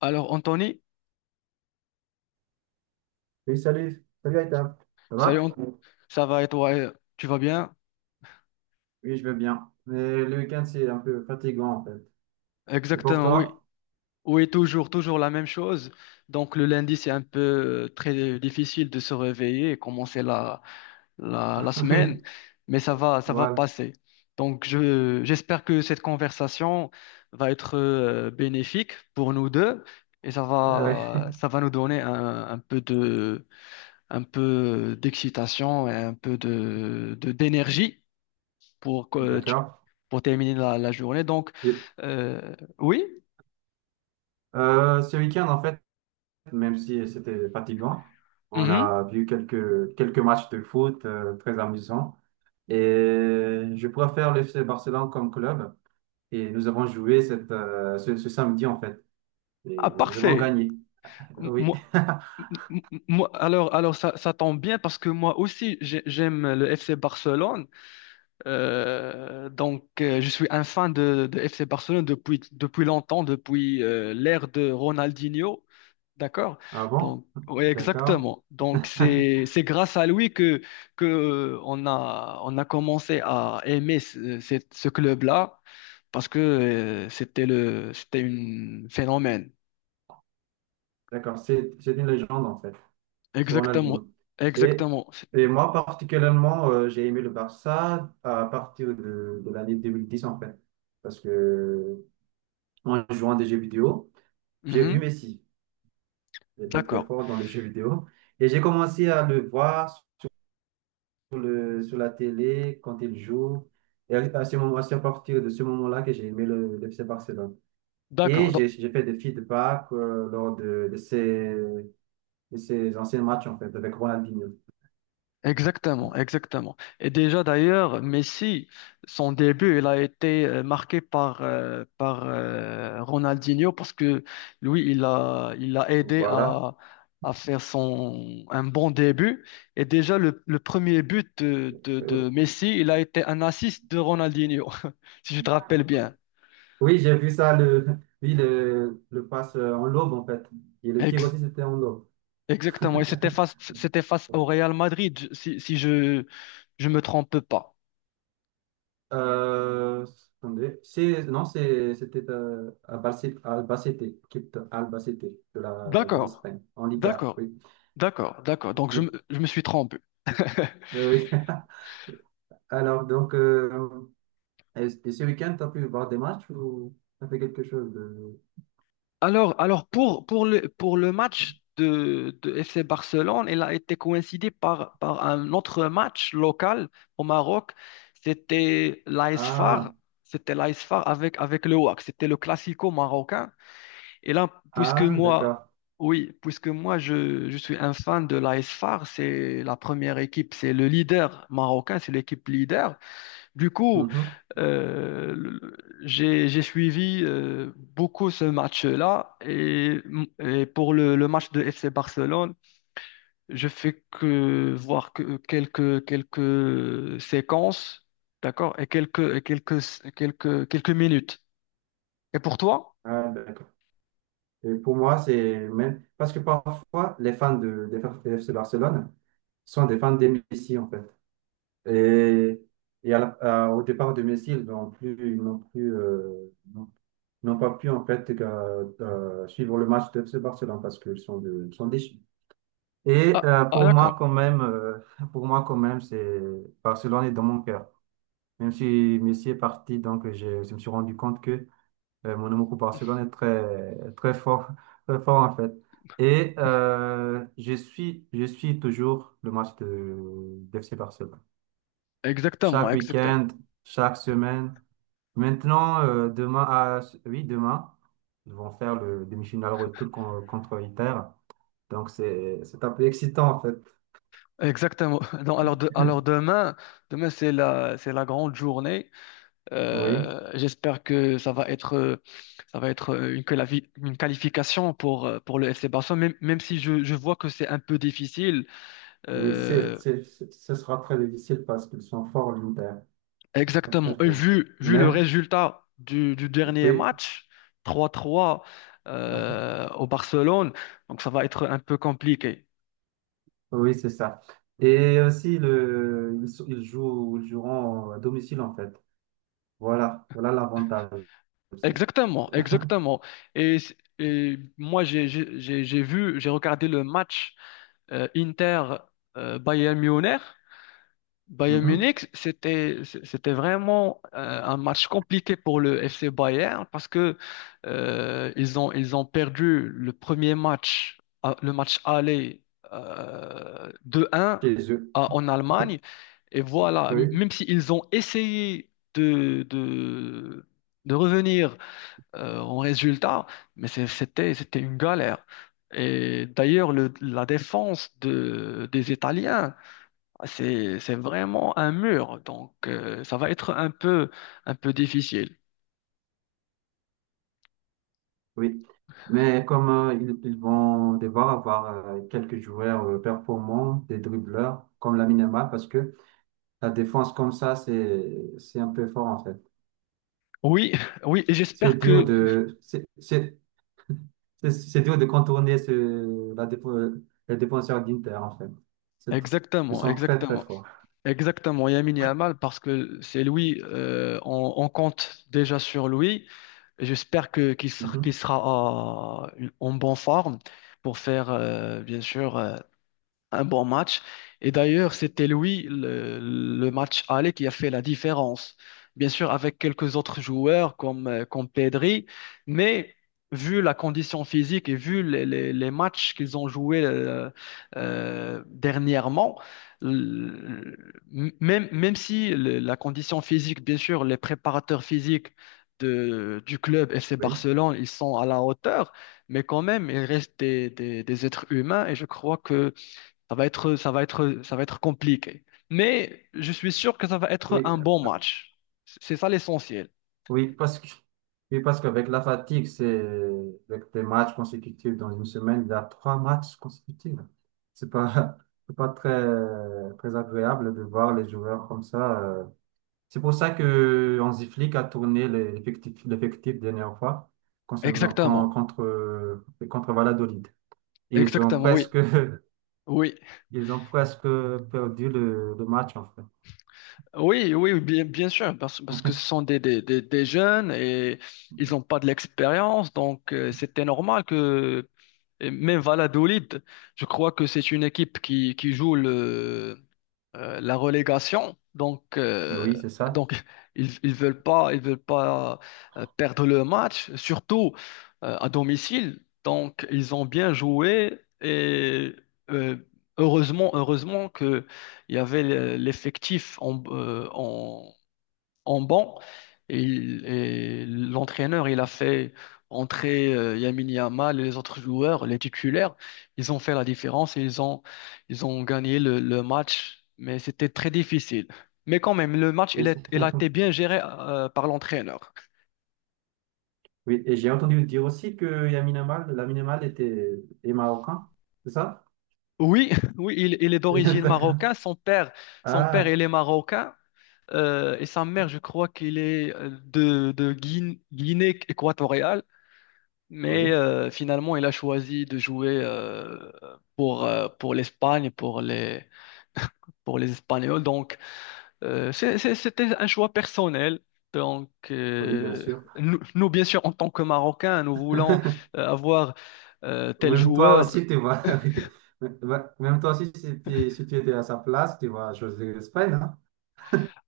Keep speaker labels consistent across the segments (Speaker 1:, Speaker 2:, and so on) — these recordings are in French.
Speaker 1: Alors, Anthony,
Speaker 2: Oui, salut, salut Aïta, ça va?
Speaker 1: salut, Ant- ça va et toi, tu vas bien?
Speaker 2: Oui, je vais bien. Mais le week-end, c'est un peu fatigant en fait. Et pour
Speaker 1: Exactement, oui.
Speaker 2: toi?
Speaker 1: Oui, toujours, toujours la même chose. Donc, le lundi, c'est un peu très difficile de se réveiller et commencer la
Speaker 2: Oui,
Speaker 1: semaine, mais ça va
Speaker 2: voilà.
Speaker 1: passer. Donc, j'espère que cette conversation va être bénéfique pour nous deux et
Speaker 2: Euh,
Speaker 1: ça va nous donner un peu de, un peu d'excitation et un peu de d'énergie pour, que tu-
Speaker 2: D'accord.
Speaker 1: pour terminer la journée. Donc,
Speaker 2: Et,
Speaker 1: oui,
Speaker 2: ce week-end, en fait, même si c'était fatigant, on
Speaker 1: mhm.
Speaker 2: a vu quelques matchs de foot très amusants. Et je préfère l'FC Barcelone comme club. Et nous avons joué ce samedi, en fait.
Speaker 1: Ah,
Speaker 2: Et nous avons
Speaker 1: parfait.
Speaker 2: gagné. Oui.
Speaker 1: Moi, alors ça tombe bien parce que moi aussi, j'aime le FC Barcelone. Donc, je suis un fan de FC Barcelone depuis, depuis longtemps, depuis l'ère de Ronaldinho. D'accord?
Speaker 2: Ah bon?
Speaker 1: Donc, oui,
Speaker 2: D'accord.
Speaker 1: exactement. Donc, c'est grâce à lui que on a commencé à aimer ce club-là parce que c'était c'était un phénomène.
Speaker 2: D'accord. C'est une légende, en fait. C'est
Speaker 1: Exactement.
Speaker 2: Ronaldinho.
Speaker 1: Exactement.
Speaker 2: Et,
Speaker 1: C'est-
Speaker 2: et moi, particulièrement, j'ai aimé le Barça à partir de l'année 2010 en fait. Parce que, en jouant à des jeux vidéo, j'ai vu
Speaker 1: Mhm.
Speaker 2: Messi. Il est très très
Speaker 1: D'accord.
Speaker 2: fort dans les jeux vidéo. Et j'ai commencé à le voir sur la télé quand il joue. Et à ce moment, c'est à partir de ce moment-là que j'ai aimé le FC Barcelone. Et
Speaker 1: D'accord.
Speaker 2: j'ai fait des feedbacks lors de ces anciens matchs, en fait, avec Ronaldinho.
Speaker 1: Exactement, exactement. Et déjà d'ailleurs, Messi, son début, il a été marqué par Ronaldinho parce que lui, il a aidé
Speaker 2: Voilà.
Speaker 1: à faire un bon début. Et déjà, le premier but de Messi, il a été un assist de Ronaldinho, si je te rappelle bien.
Speaker 2: Oui, j'ai vu ça, oui, le passe en lobe en fait. Et le tir
Speaker 1: Ex-
Speaker 2: aussi, c'était en lobe.
Speaker 1: exactement. Et c'était face au Real Madrid, si je ne me trompe pas.
Speaker 2: Euh, attendez, non, c'était Albacete, équipe de Albacete de
Speaker 1: D'accord.
Speaker 2: l'Espagne, en Liga,
Speaker 1: D'accord,
Speaker 2: oui.
Speaker 1: d'accord. Donc
Speaker 2: Oui,
Speaker 1: je me suis trompé.
Speaker 2: oui. Alors, donc, est-ce que ce week-end, tu as pu voir des matchs ou tu as fait quelque chose de...
Speaker 1: Alors pour le match de FC Barcelone, il a été coïncidé par, par un autre match local au Maroc. C'était l'AS
Speaker 2: Ah,
Speaker 1: FAR. C'était l'AS FAR avec, avec le WAC. C'était le classico marocain. Et là, puisque
Speaker 2: ah,
Speaker 1: moi,
Speaker 2: d'accord.
Speaker 1: oui, puisque moi, je suis un fan de l'AS FAR, c'est la première équipe, c'est le leader marocain, c'est l'équipe leader. Du coup,
Speaker 2: Mhm.
Speaker 1: euh, le- j'ai suivi beaucoup ce match-là et pour le match de FC Barcelone, je fais que voir que quelques séquences, d'accord, et quelques quelques minutes. Et pour toi?
Speaker 2: Ah, d'accord. Et pour moi, c'est même parce que parfois, des fans de FC Barcelone sont des fans de Messi, en fait. Et, et au départ de Messi, n'ont pas pu, en fait, suivre le match de FC Barcelone parce qu'ils sont déçus. Et
Speaker 1: Ah, ah, d'accord.
Speaker 2: pour moi, quand même, c'est Barcelone est dans mon cœur. Même si Messi est parti, donc j'ai je me suis rendu compte que Monaco Barcelone est très, très fort, très fort en fait. Et je suis toujours le match d'FC Barcelone.
Speaker 1: Exactement,
Speaker 2: Chaque week-end, chaque semaine. Maintenant, demain, ils vont faire le demi-finale retour contre Inter. Donc, c'est un peu excitant en fait.
Speaker 1: exactement. Donc, alors demain, demain c'est la grande journée.
Speaker 2: Oui,
Speaker 1: J'espère que ça va être une qualification pour le FC Barcelone, même, même si je vois que c'est un peu difficile.
Speaker 2: oui,
Speaker 1: Euh,
Speaker 2: ce sera très difficile parce qu'ils sont forts, l'Inter. Ils sont très
Speaker 1: exactement. Et
Speaker 2: forts.
Speaker 1: vu, vu le
Speaker 2: Même,
Speaker 1: résultat du dernier
Speaker 2: oui.
Speaker 1: match, 3-3 au Barcelone, donc ça va être un peu compliqué.
Speaker 2: Oui, c'est ça. Et aussi, le, ils, sont- ils jouent, ils joueront à domicile, en fait. Voilà, voilà l'avantage aussi.
Speaker 1: Exactement, exactement. Et, et moi, j'ai vu, j'ai regardé le match Inter Bayern Munich. Bayern
Speaker 2: Mhm.
Speaker 1: Munich, c'était vraiment un match compliqué pour le FC Bayern parce que ils ont perdu le premier match, le match aller 2-1
Speaker 2: Chez eux.
Speaker 1: en Allemagne et voilà,
Speaker 2: Oui,
Speaker 1: même s'ils ont essayé de revenir en résultat, mais c'était une galère. Et d'ailleurs, la défense des Italiens c'est vraiment un mur, donc ça va être un peu difficile.
Speaker 2: oui. Mais comme ils vont devoir avoir quelques joueurs performants, des dribbleurs, comme la Yamal, parce que la défense comme ça, c'est un peu fort, en fait.
Speaker 1: Oui, oui, et
Speaker 2: C'est
Speaker 1: j'espère
Speaker 2: dur
Speaker 1: que...
Speaker 2: de, c'est, c'est, c'est dur de contourner la défense, les défenseurs d'Inter, en fait. C'est tr- Ils
Speaker 1: Exactement,
Speaker 2: sont très, très
Speaker 1: exactement.
Speaker 2: forts.
Speaker 1: Exactement, Lamine Yamal, parce que c'est lui, on compte déjà sur lui. J'espère que qu'il sera,
Speaker 2: Mhm.
Speaker 1: en bonne forme pour faire, bien sûr, un bon match. Et d'ailleurs, c'était lui, le match aller, qui a fait la différence. Bien sûr, avec quelques autres joueurs comme Pedri, mais vu la condition physique et vu les matchs qu'ils ont joués dernièrement, l- même, même si la condition physique, bien sûr, les préparateurs physiques du club FC
Speaker 2: Oui,
Speaker 1: Barcelone, ils sont à la hauteur, mais quand même, ils restent des êtres humains et je crois que ça va être compliqué. Mais je suis sûr que ça va être
Speaker 2: oui,
Speaker 1: un bon match. C'est ça l'essentiel.
Speaker 2: oui, oui, parce qu'avec la fatigue, c'est avec des matchs consécutifs dans une semaine, il y a trois matchs consécutifs. C'est pas, c'est pas très, très agréable de voir les joueurs comme ça. C'est pour ça que Hansi Flick a tourné l'effectif dernière fois concernant, con-
Speaker 1: Exactement.
Speaker 2: contre, contre Valladolid. Ils ont
Speaker 1: Exactement, oui.
Speaker 2: presque,
Speaker 1: Oui,
Speaker 2: ils ont presque perdu le match, en fait.
Speaker 1: oui, bien, bien sûr, parce que ce sont des jeunes et ils n'ont pas de l'expérience, donc c'était normal que et même Valladolid, je crois que c'est une équipe qui joue la relégation.
Speaker 2: Oui, c'est ça.
Speaker 1: Donc ils veulent pas perdre le match, surtout à domicile. Donc, ils ont bien joué et euh, heureusement que il y avait l'effectif en banc. Et, et l'entraîneur, il a fait entrer Lamine Yamal et les autres joueurs, les titulaires. Ils ont fait la différence et ils ont gagné le match. Mais c'était très difficile. Mais quand même, le match,
Speaker 2: Et c'est-
Speaker 1: il a été bien géré par l'entraîneur.
Speaker 2: Oui, et j'ai entendu dire aussi que Lamine Yamal était est marocain, c'est ça?
Speaker 1: Oui, oui, il est d'origine
Speaker 2: D'accord.
Speaker 1: marocaine. Son père,
Speaker 2: Ah,
Speaker 1: il est marocain. Et sa mère, je crois qu'il est de Guin- Guinée équatoriale. Mais
Speaker 2: oui,
Speaker 1: finalement, il a choisi de jouer pour l'Espagne, pour les Espagnols. Donc, c'était un choix personnel. Donc,
Speaker 2: oui, bien sûr.
Speaker 1: nous, bien sûr, en tant que Marocains, nous voulons avoir tel
Speaker 2: Même toi
Speaker 1: joueur.
Speaker 2: aussi, tu vois. Oui. Même même toi aussi, si tu étais à sa place, tu vois, José l'Espagne, hein?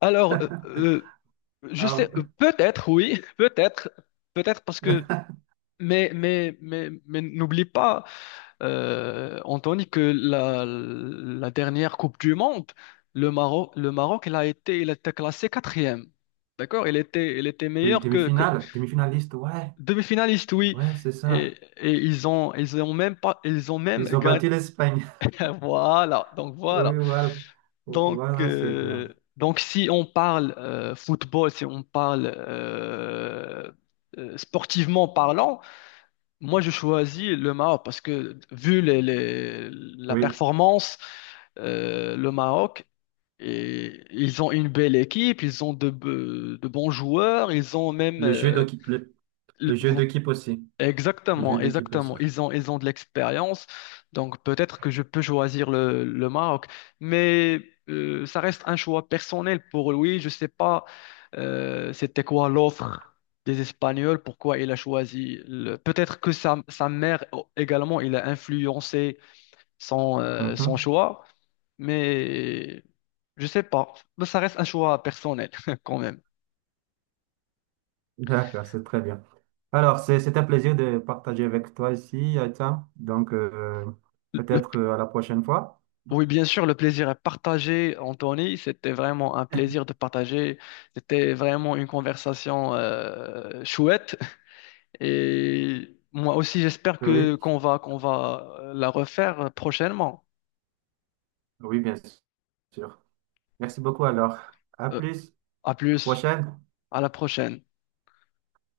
Speaker 1: Alors, je sais,
Speaker 2: Ah,
Speaker 1: peut-être, oui, peut-être, peut-être parce que, mais n'oublie pas. Anthony, que la dernière Coupe du Monde, le Maroc, il a été classé quatrième. D'accord? Il était
Speaker 2: oui,
Speaker 1: meilleur que
Speaker 2: demi-finale, demi-finaliste, ouais,
Speaker 1: demi-finaliste, oui.
Speaker 2: ouais, c'est
Speaker 1: Et,
Speaker 2: ça.
Speaker 1: ils ont même pas, ils ont même
Speaker 2: Ils ont
Speaker 1: gagné.
Speaker 2: battu l'Espagne.
Speaker 1: Voilà. Donc voilà.
Speaker 2: Oui, voilà. Voilà, c'est bien.
Speaker 1: Donc si on parle football, si on parle sportivement parlant, moi, je choisis le Maroc parce que vu la
Speaker 2: Oui,
Speaker 1: performance, le Maroc, et, ils ont une belle équipe, ils ont de bons joueurs, ils ont même...
Speaker 2: le jeu d'équipe, le jeu d'équipe aussi. Le jeu
Speaker 1: exactement,
Speaker 2: d'équipe aussi.
Speaker 1: exactement. Ils ont de l'expérience, donc peut-être que je peux choisir le Maroc, mais ça reste un choix personnel pour lui. Je sais pas c'était quoi l'offre des Espagnols, pourquoi il a choisi. Peut-être que sa mère oh, également, il a influencé son
Speaker 2: Mhm.
Speaker 1: choix, mais je sais pas. Mais ça reste un choix personnel quand même.
Speaker 2: D'accord, c'est très bien. Alors, c'est un plaisir de partager avec toi ici, Aïta. Donc,
Speaker 1: Le
Speaker 2: peut-être à la prochaine fois.
Speaker 1: oui, bien sûr, le plaisir est partagé, Anthony. C'était vraiment un plaisir de partager. C'était vraiment une conversation chouette. Et moi aussi, j'espère que
Speaker 2: Oui,
Speaker 1: qu'on va la refaire prochainement.
Speaker 2: oui, bien sûr. Merci beaucoup alors. À
Speaker 1: Euh,
Speaker 2: plus,
Speaker 1: à
Speaker 2: à la
Speaker 1: plus,
Speaker 2: prochaine.
Speaker 1: à la prochaine.